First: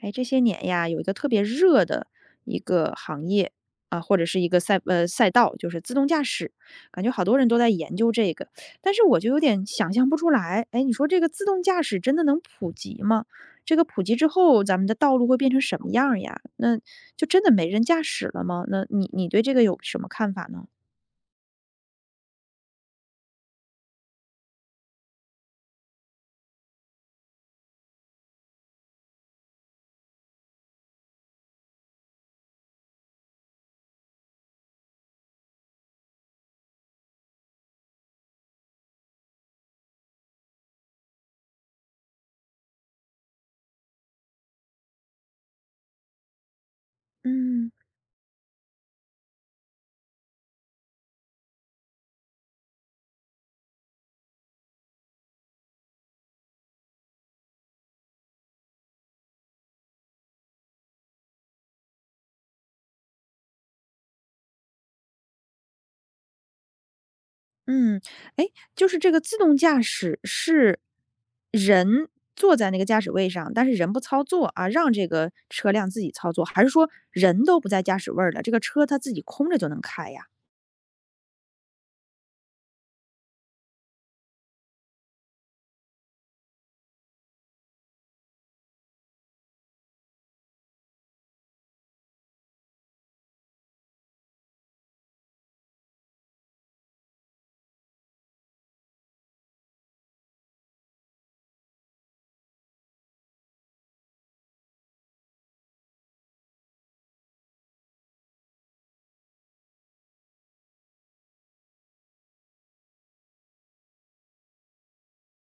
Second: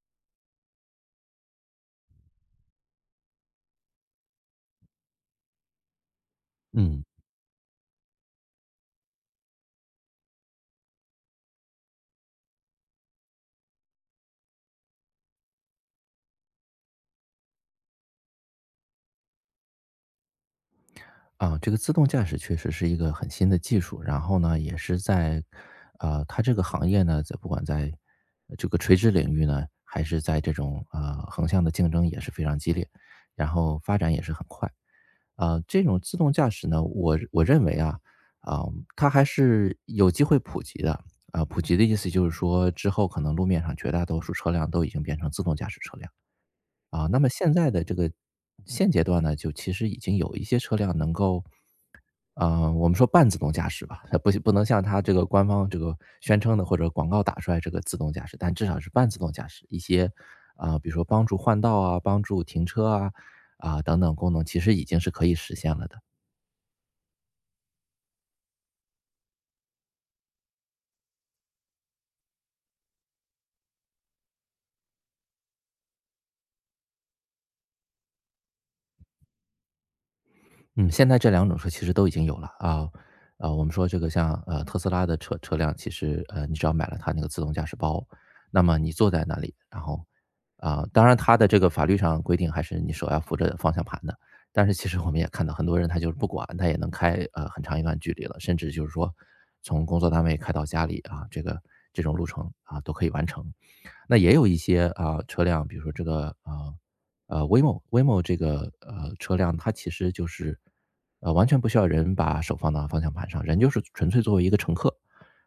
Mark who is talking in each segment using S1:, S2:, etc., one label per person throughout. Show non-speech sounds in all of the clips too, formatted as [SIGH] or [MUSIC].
S1: 哎，这些年呀，有一个特别热的一个行业啊，或者是一个赛道，就是自动驾驶，感
S2: 嗯，
S1: 觉好多人都在研究这个，但是我就有点想象不出来。哎，你说这个自动驾驶真的能普及吗？这个普及之后，咱们的道路会变成什么样儿呀？那就真的没人驾驶了吗？那你对这个有什么看法呢？
S2: 啊，这个自动驾驶确实是一个很新的技术，然后呢，也是在，它这个行业呢，在不管在这个垂直领域呢，还是在这种横向的竞争也是非常激烈，然后发展也是很快。啊、这种自动驾驶呢，我认为啊，啊、它还是有机会普及的。啊、普及的意思就是说，之后可能路面上绝大多数车辆都已经变成自动驾驶车辆。啊，那么现
S1: 嗯
S2: 在的这个现阶段呢，就其实已经有一些车辆能够，我们说半自动驾驶吧，它不能像它这个官方这个宣称的或者广告打出来这个自动驾驶，但至少是半自动驾驶。一些啊、比如说帮助换道啊、帮助停车啊啊、等等功能，其实已经是可以实现了的。
S1: 嗯，哎，就是这个自动驾驶是人坐在那个驾驶位上，但是人不操作啊，让这个车辆自己操作，还是说人都不在驾驶位儿了，这个车它自己空着就能开呀？
S2: 嗯，现在这两种车其实都已经有了啊，啊，我们说这个像特斯拉的车辆，其实你只要买了它那个自动驾驶包，那么你坐在那里，然后啊，当然它的这个法律上规定还是你手要扶着方向盘的，但是其实我们也看到很多人他就是不管，他也能开很长一段距离了，甚至就是说从工作单位开到家里啊，这个这种路程啊都可以完成。那也有一些啊、车辆，比如说这个啊、Waymo w a y o 这个车辆，它其实就是完全不需要人把手放到方向盘上，人就是纯粹作为一个乘客。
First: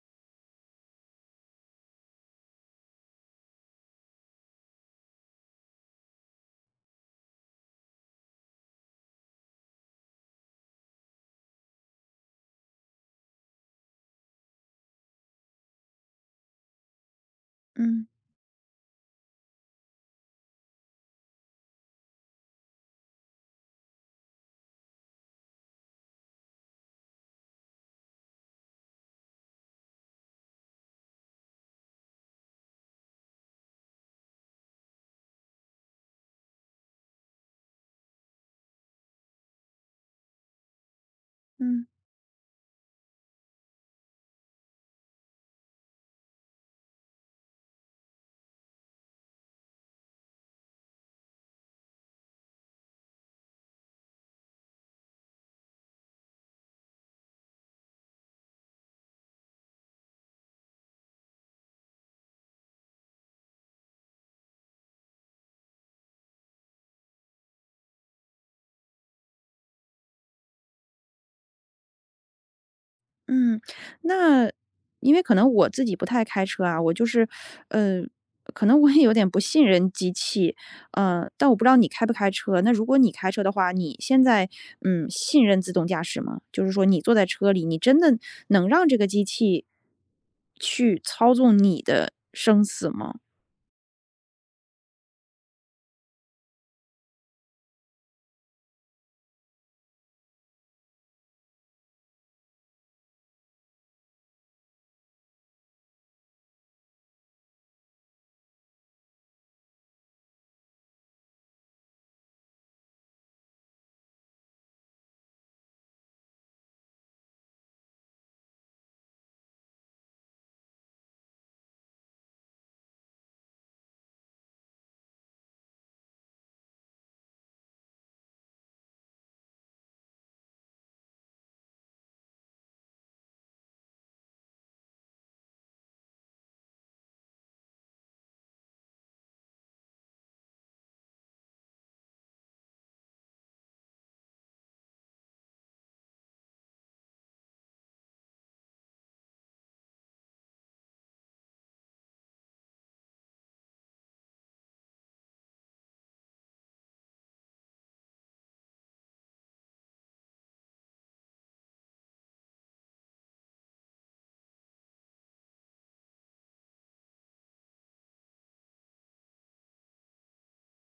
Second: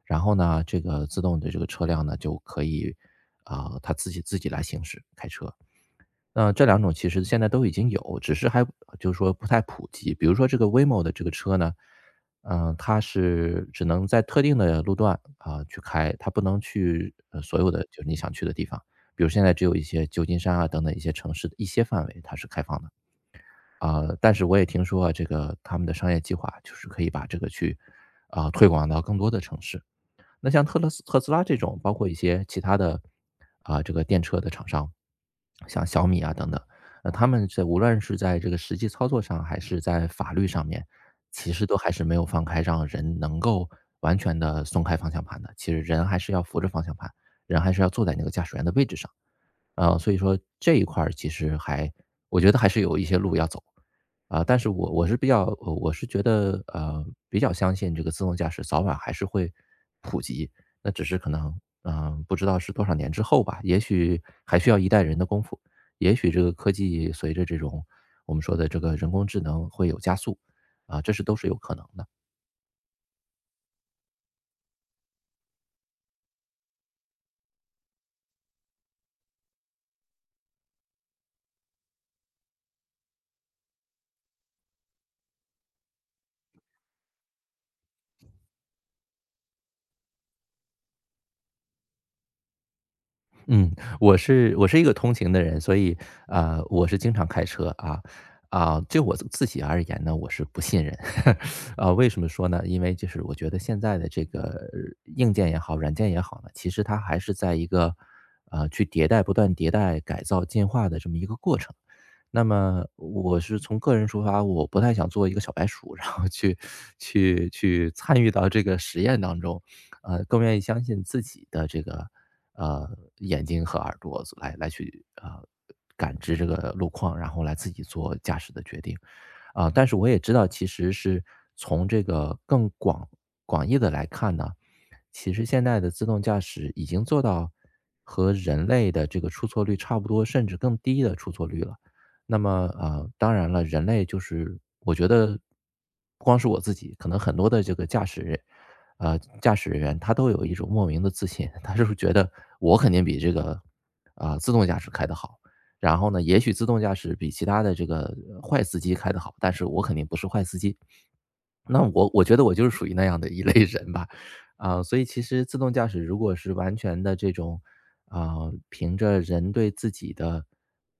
S2: 然后呢，这个自动的这个车辆呢就可以啊、它自己来行驶开车。那这两种其实现在都已经有，只是还就是说不太普及。比如说这个 Waymo 的这个车呢，嗯，它是只能在特定的路段啊，去开，它不能去，所有的就
S1: 嗯
S2: 是你想去的地方。比如现在只有一些旧金山啊等等一些城市的一些范围它是开放的。啊，但是我也听说啊，这个他们的商业计划就是可以把这个去，啊，推广到更多的城市。那像特斯拉这种，包括一些其他的啊、这个电车的厂商，像小米啊等等，他们在无论是在这个实际操作上，还是在法律上面，其实都
S1: 嗯。
S2: 还是没有放开让人能够完全的松开方向盘的。其实人还是要扶着方向盘，人还是要坐在那个驾驶员的位置上。啊，所以说这一块儿其实还我觉得还是有一些路要走。啊，但是我是比较我是觉得，比较相信这个自动驾驶早晚还是会普及，那只是可能，嗯，不知道是多少年之后吧，也许还需要一代人的功夫。也许这个科技随着这种我们说的这个人工智能会有加速，啊，这是都是有可能的。
S1: 嗯，那因为可能我自己不太开车啊，我就是，呃，可能我也有点不信任机器，但我不知道你开不开车。那如果你开车的话，你现在嗯信任自动驾驶吗？就是说你坐在车里，你真的能让这个机器去操纵你的生死吗？
S2: 嗯，我是一个通勤的人，所以啊，我是经常开车啊啊。就我自己而言呢，我是不信任 [LAUGHS] 啊。为什么说呢？因为就是我觉得现在的这个硬件也好，软件也好呢，其实它还是在一个去迭代、不断迭代、改造、进化的这么一个过程。那么我是从个人出发，我不太想做一个小白鼠，然后去参与到这个实验当中，更愿意相信自己的这个呃眼睛和耳朵来去感知这个路况，然后来自己做驾驶的决定啊、但是我也知道，其实是从这个更广义的来看呢，其实现在的自动驾驶已经做到和人类的这个出错率差不多，甚至更低的出错率了。那么，当然了，人类就是我觉得不光是我自己，可能很多的这个驾驶人，驾驶人员他都有一种莫名的自信，[LAUGHS] 他就是觉得我肯定比这个啊、自动驾驶开得好。然后呢，也许自动驾驶比其他的这个坏司机开得好，但是我肯定不是坏司机。那我觉得我就是属于那样的一类人吧，啊、所以其实自动驾驶如果是完全的这种，啊、凭着人对自己的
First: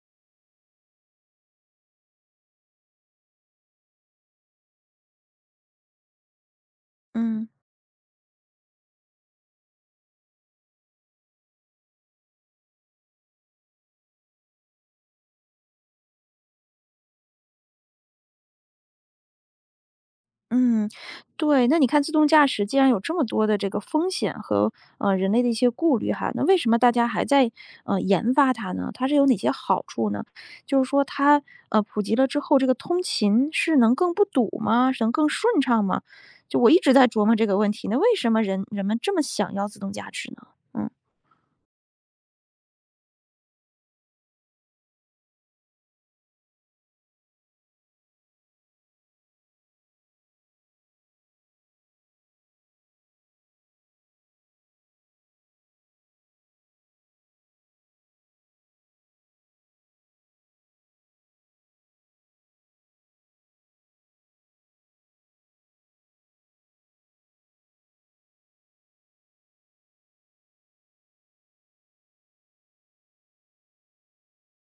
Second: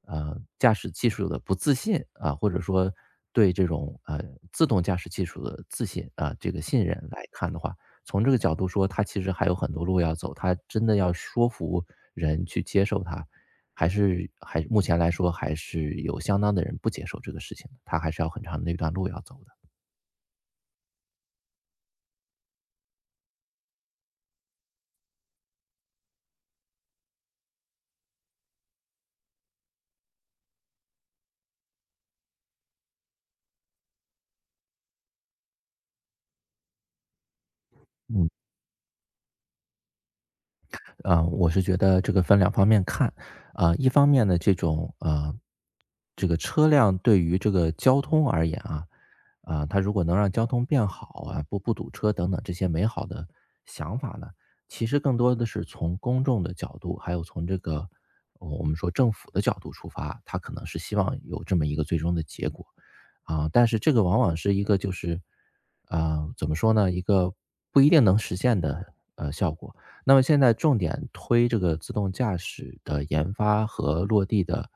S2: 驾驶技术的不自信啊、或者说对这种自动驾驶技术的自信啊、这个信任来
S1: 嗯
S2: 看的话，从这个角度说，它其实还有很多路要走，它真的要说服人去接受它，还是还目前来说还是有相当的人不接受这个事情的，它还是要很长的一段路要走的。
S1: 嗯，对，那你看自动驾驶既然有这么多的这个风险和人类的一些顾虑哈，那为什么大家还在研发它呢？它是有哪些好处呢？就是说它普及了之后，这个通勤是能更不堵吗？是能更顺畅吗？就我一直在琢磨这个问题，那为什
S2: 嗯。
S1: 么人们这么想要自动驾驶呢？嗯
S2: 啊，我是觉得这个分两方面看，啊、一方面呢，这种这个车辆对于这个交通而言啊，啊、它如果能让交通变好啊，不堵车等等这些美好的想法呢，其实更多的是从公众的角度，还有从这个我们说政府的角度出发，它可能是希望有这么一个最终的结果。啊，但是这个往往是一个就是，啊、怎么说呢，一个不一定能实现的效果。那么现在重点推这个自动驾驶的研发和落地的，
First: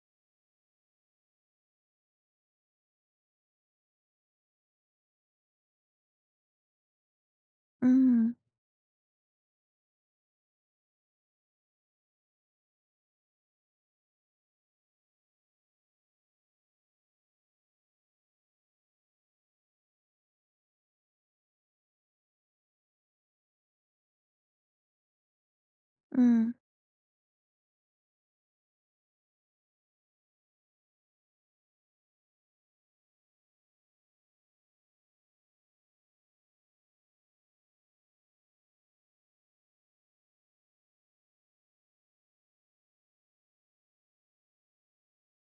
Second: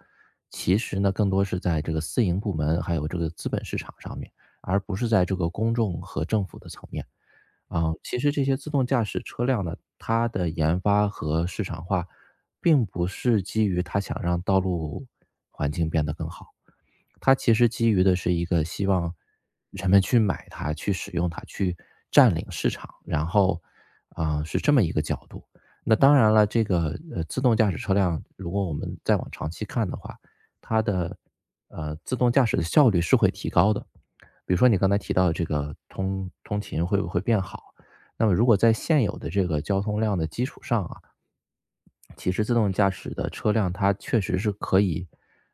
S2: 其实呢，更多是在这个私营部门还有这个资本市场上面，而不是在这个公众和政府的层面。啊，其实
S1: 嗯
S2: 这些自动驾驶车辆呢，它的研发和市场化，并不是基于它想让道路环境变得更好，它其实基于的是一个希望人们去买它、去使用它、去占领市场，然后，啊，是这么一个角度。那当然了，
S1: 嗯
S2: 这个，自动驾驶车辆，如果我们再往长期看的话，它的，自动驾驶的效率是会提高的。比如说你刚才提到的这个通勤会不会变好，那么如果在现有的这个交通量的基础上啊，其实自动驾驶的车辆，它确实是可以，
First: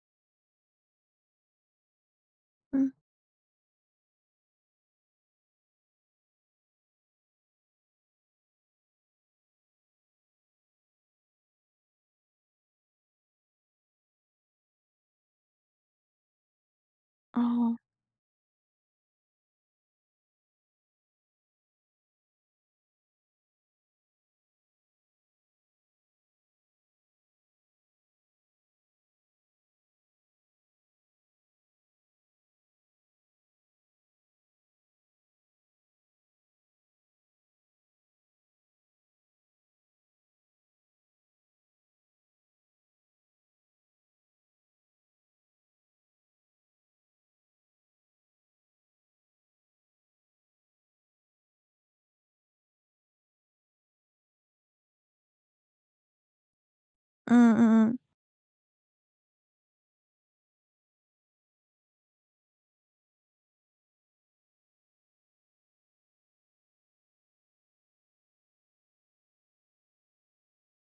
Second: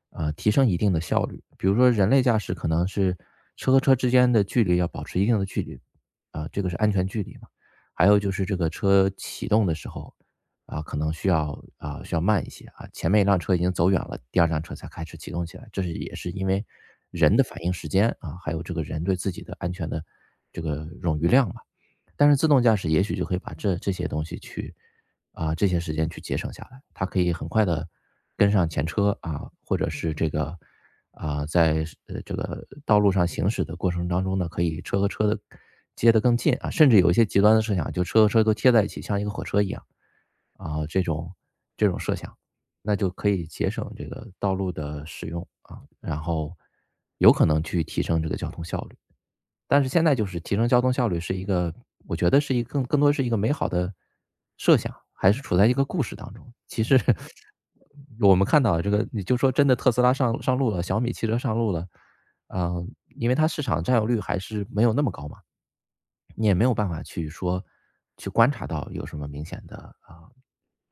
S2: 提升一定的效率。比如说人类驾驶可能
S1: 嗯，
S2: 是车和车之间的距离要保持一定的距离，啊、这个是安全距离嘛。还有就是这个车启动的时候，啊、可能需要啊、需要慢一些啊，前面一辆车已经走远了，第二辆车才开始启动起来，这是也是因为人的反应
S1: 哦，
S2: 时间啊，还有这个人对自己的安全的这个冗余量吧。但是自动驾驶也许就可以把这些东西去啊，这些时间去节省下来，它可以很快的跟上前车啊，或者是这个啊，在这个道路上行驶的过程当中呢，可以车和车的接得更近啊，甚至有一些极端的设想，就车和车都贴在一起，像一个火车一样，啊，这种这种设想，那就可以节省这个道路的使用啊，然后有可能去提升这个交通效率。但是现在就是提升交通效率是一个我觉得是一个更多是一个美好的设想，还是处在一个故事当中。其实
S1: 嗯嗯嗯。
S2: [LAUGHS] 我们看到这个，你就说真的特斯拉上路了，小米汽车上路了。啊，因为它市场占有率还是没有那么高嘛，你也没有办法去说去观察到有什么明显的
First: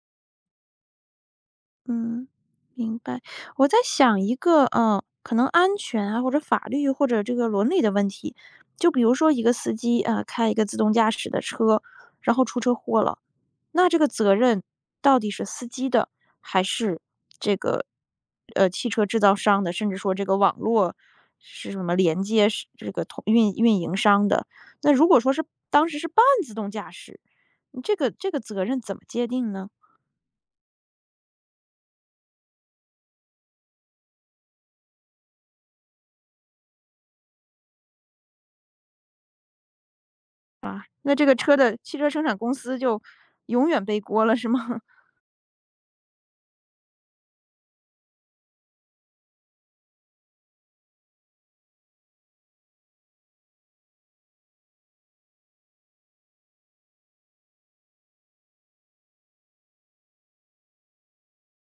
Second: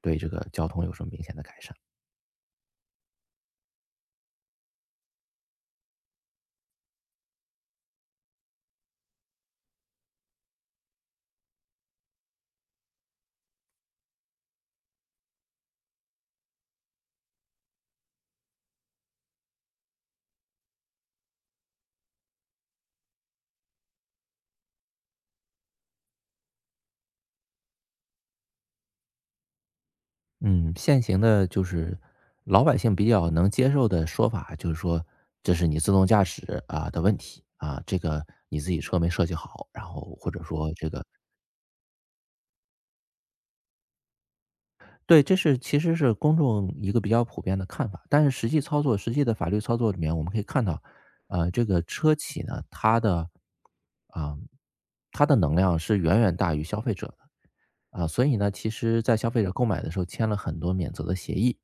S2: 对这个交通有什么明显的改善。
S1: 嗯，明白。我在想一个，嗯，可能安全啊，或者法律或者这个伦理的问题。就比如说一个司机啊，开一个自动驾驶的车，然后出车祸了，那这个责任到底是司机的，还是这个汽车制造商的，甚至说这个网络是什么连接是这个同运营商的？那如果说是当时是半自动驾驶，你这个责任怎么界定呢？
S2: 嗯，现行的就是老百姓比较能接受的说法，就是说这是你自动驾驶啊的问题啊，这个你自己车没设计好，然后或者说这个
S1: 那这个车的汽车生产公司就永远背锅了是吗？[LAUGHS]
S2: 对，这是其实是公众一个比较普遍的看法。但是实际操作、实际的法律操作里面，我们可以看到，这个车企呢，啊、它的能量是远远大于消费者的啊，所以呢，其实在消费者购买的时候签了很多免责的协议，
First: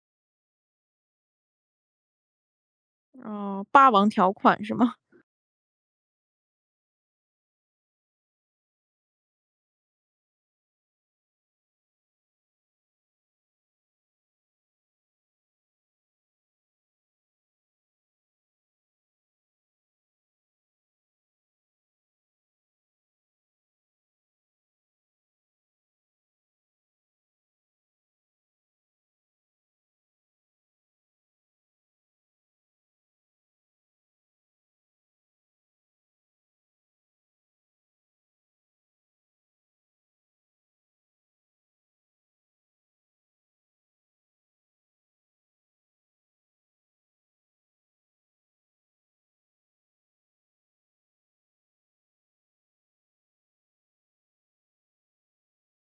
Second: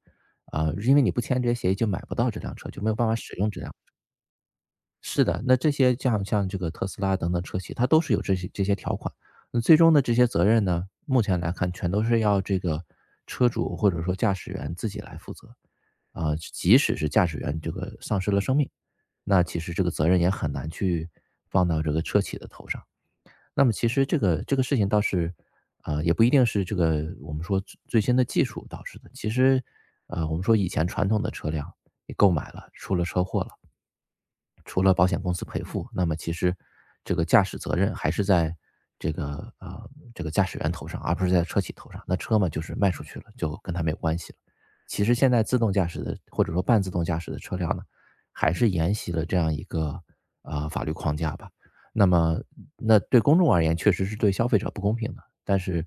S2: 啊，因为你不签这些协议就买不到这辆车，就没有办法使用
S1: 哦，
S2: 这辆。
S1: 霸王条款是吗？
S2: 是的，那这些像这个特斯拉等等车企，它都是有这些条款。那最终的这些责任呢，目前来看全都是要这个车主或者说驾驶员自己来负责。啊，即使是驾驶员这个丧失了生命，那其实这个责任也很难去放到这个车企的头上。那么其实这个事情倒是，也不一定是这个我们说最新的技术导致的。其实，我们说以前传统的车辆你购买了，出了车祸了，除了保险公司赔付，那么其实这个驾驶责任还是在这个这个驾驶员头上，而不是在车企头上。那车嘛，就是卖出去了，就跟他没有关系了。其实现在自动驾驶的或者说半自动驾驶的车辆呢，还是沿袭了这样一个法律框架吧。那么，那对公众而言，确实是对消费者不公平的。但是，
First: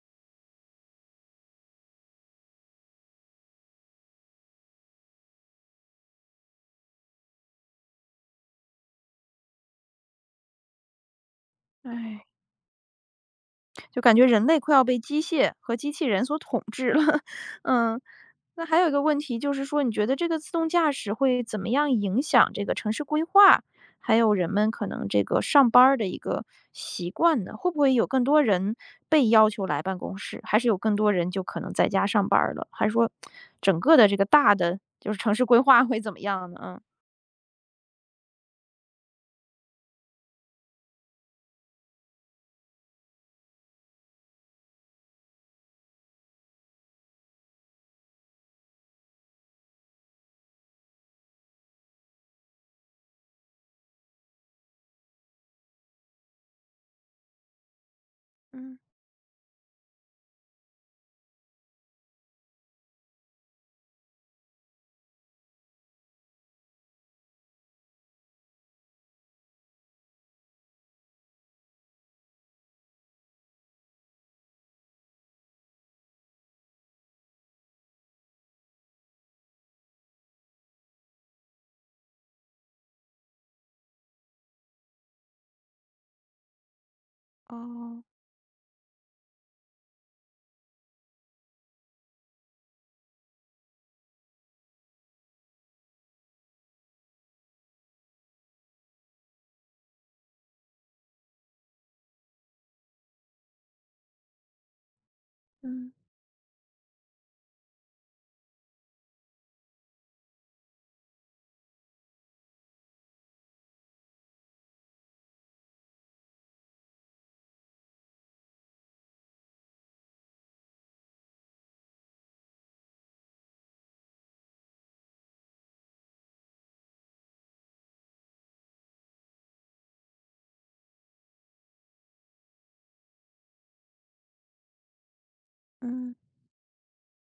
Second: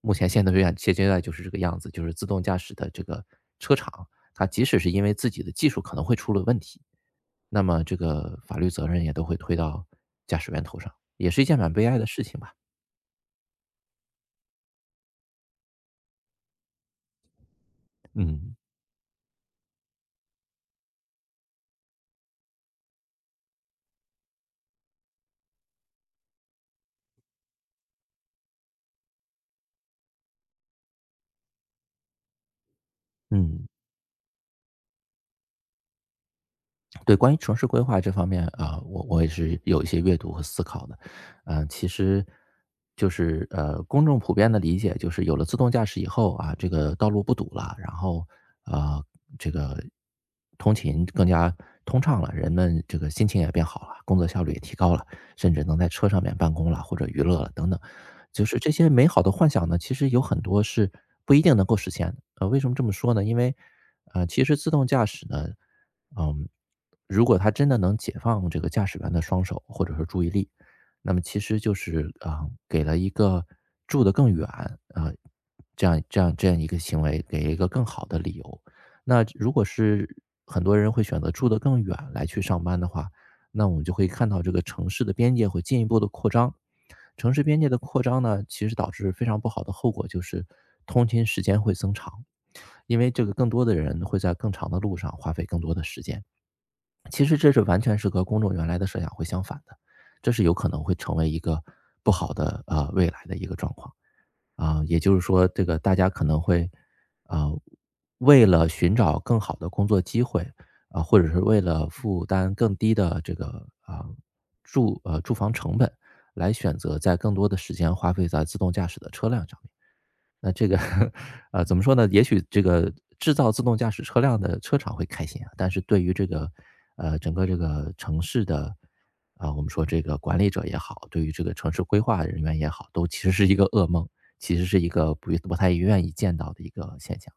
S2: 目前现在这样现阶段就是这个样子，就是自动驾驶的这个车厂，它即使是因为自己的技术可能会出了问题，那么这个法律责任也都会推到驾驶员头上，也是一件蛮悲哀的事
S1: 哎，
S2: 情吧。
S1: 就感觉人类快要被机械和机器人所统治了。[LAUGHS] 嗯，
S2: 嗯
S1: 那还有一个问题就是说，你觉得这个自动驾驶会怎么样影响这个城市规划，还有人们可能这个上班儿的一个习惯呢？会不会有更多人被要求来办公室，还是有更多人就可能在家上班儿了？还是说
S2: 嗯。
S1: 整个的这个大的就是城市规划会怎么样呢？嗯。
S2: 对，关于城市规划这方面啊，我也是有一些阅读和思考的。嗯，其实就是公众普遍的理解就是有了自动驾驶以后啊，这个道路不堵了，然后啊，呃这个通勤更加通畅了，人们这个心情也变好了，工作效率也提高了，甚至能在车上面办公了或者娱乐了等等。就是这
S1: 嗯，
S2: 些美好的幻想呢，其实有很多是不一定能够实现的。呃，为什么这么说呢？因为其实自动驾驶呢。嗯，如果他真的能解放这个驾驶员的双手或者是注意力，那么其实就是啊、给了一个住得更远啊、这样一个行为，给一个更好的理由。那如果是很多人会选择住得更远来去上班的话，那我们就会看到这个城市的边界会进一步的扩张。城市边界的扩
S1: 哦，
S2: 张呢，其实导致非常不好的后果，就是通勤时间会增长，因为这个更多的人会在更长的路上花费更多的时间。其实这是完全是和公众原来的设想会相反的，这是有可能会成为一个不好的未来的一个状况啊、也就是说，这个
S1: 嗯，
S2: 大家可能会啊呃为了寻找更好的工作机会啊、或者是为了负担更低的这个啊、住房成本，来选择在更多的时间花费在自动驾驶的车辆上面。那这个，[LAUGHS] 怎么说呢？也许这个制造自动驾驶车辆的车厂会开心啊，但是对于这个，整个这个城市的，啊、我们说这个管理者也好，对于这个城市规划人员也好，都其实是一个噩梦，其实是一个不太愿意
S1: 嗯。
S2: 见到的一个现象。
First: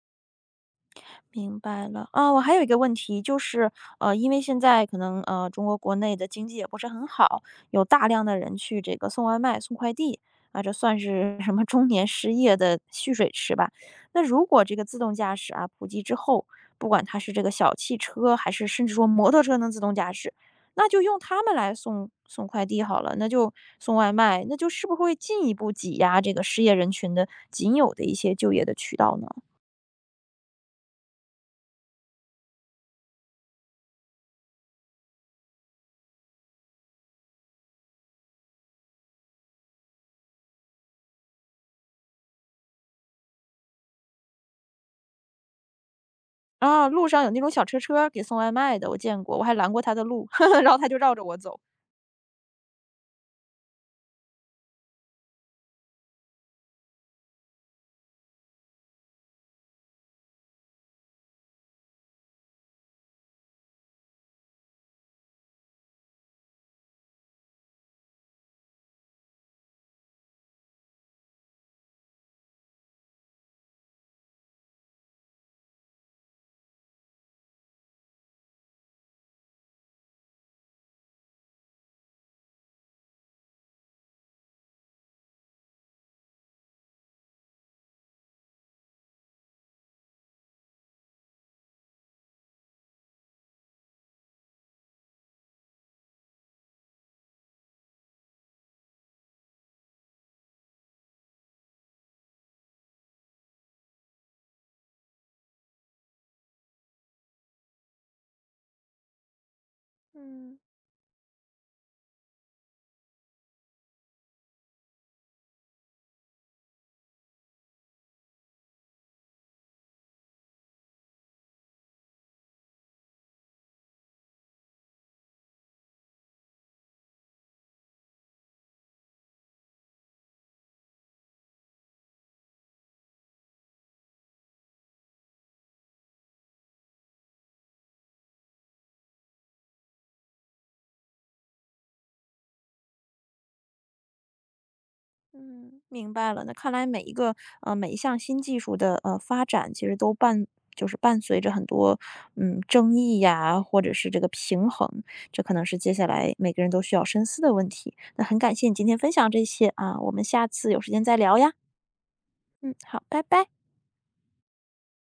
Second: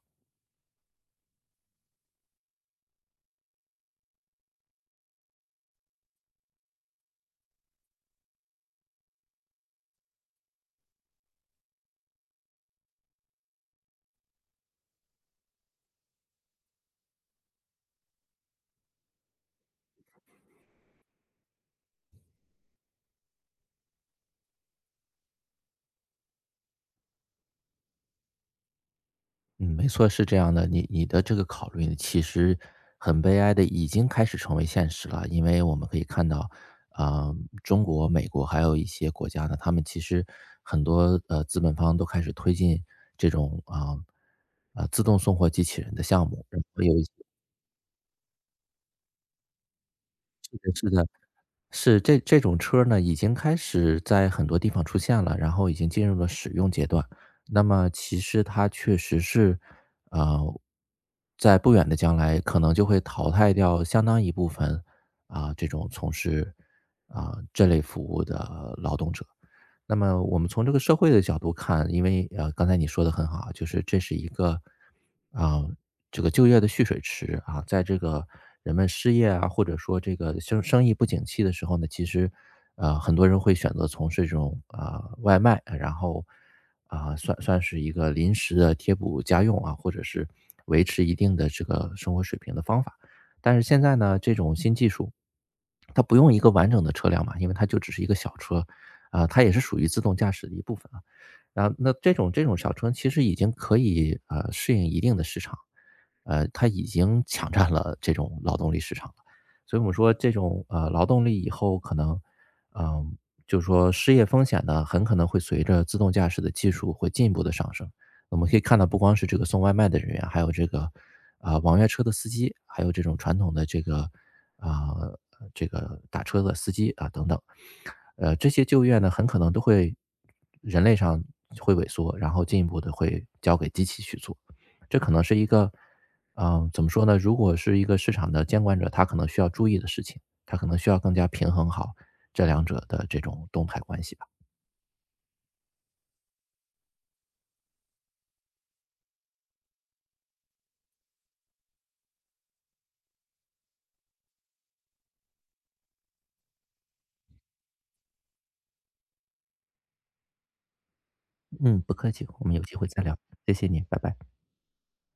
S1: 明白了。啊，我还有一个问题，就是，因为现在可能，中国国内的经济也不是很好，有大量的人去这个送外卖、送快递，啊，这算是什么中年失业的蓄水池吧？那如果这个自动驾驶啊普及之后，不管它是这个小汽车，还是甚至说摩托车能自动驾驶，那就用它们来送快递好了，那就送外卖，那就是不是会进一步挤压这个失业人群的仅有的一些就业的渠道呢？
S2: 嗯，没错，是这样的。你的这个考虑其实很悲哀的，已经开始成为现实了。因为我们可以看到，啊、中国、美国还有一些国家呢，他们其实很多资本方都开始推进这种自动送货机器人的项目，然后
S1: 啊，
S2: 有一
S1: 路
S2: 些
S1: 上有那种小车车给送外卖的，我见过，我还拦过他的路，[LAUGHS] 然后他
S2: 是
S1: 就
S2: 的
S1: 绕着我走。
S2: 是，这种车呢，已经开始在很多地方出现了，然后已经进入了使用阶段。那么其实它确实是，呃，在不远的将来可能就会淘汰掉相当一部分啊、这种从事啊、这类服务的劳动者。那么我们从这个社会的角度看，因为刚才你说的很好，就是这是一个啊、这个就业的蓄水池啊，在这个人们失业啊，或者说这个生意不景气的时候呢，其实很多人会选择从事这种啊、外卖，然后啊、算是一个临时的贴补家用啊，或者是维持一定的这个生活水平的方法。但是现在呢，这种新技术，它不用一个完整的车辆嘛，因为它就只是一个小车，啊、它也是属于自动驾驶的一部分啊。然后那这种小车其实已经可以适应一定的市场，它已经抢占了这种劳动力市场了。所以我们说这
S1: 嗯
S2: 种劳动力以后可能，嗯、就是说失业风险呢，很可能会随着自动驾驶的技术会进一步的上升。我们可以看到，不光是这个送外卖的人员，还有这个啊、网约车的司机，还有这种传统的这个啊、呃这个打车的司机啊等等，这些就业呢，很可能都会人类上会萎缩，然后进一步的会交给机器去做。这可能是一个，嗯、怎么说呢？如果是一个市场的监管者，他可能需要注意的事情，他可能需要更加平衡好这两者的这种动态关系吧。
S1: 嗯。明白了，那看来每一个每一项新技术的，发展其实都伴就是伴随着很多，嗯，争议呀，或者是这个平衡，这可能是接下来每个人都需要深思的问题。那很感谢你今天分享这些啊，我们下次有时间再聊呀。
S2: 嗯，不客气，我们有
S1: 嗯，
S2: 机会
S1: 好，
S2: 再聊，
S1: 拜拜。
S2: 谢谢你，拜拜。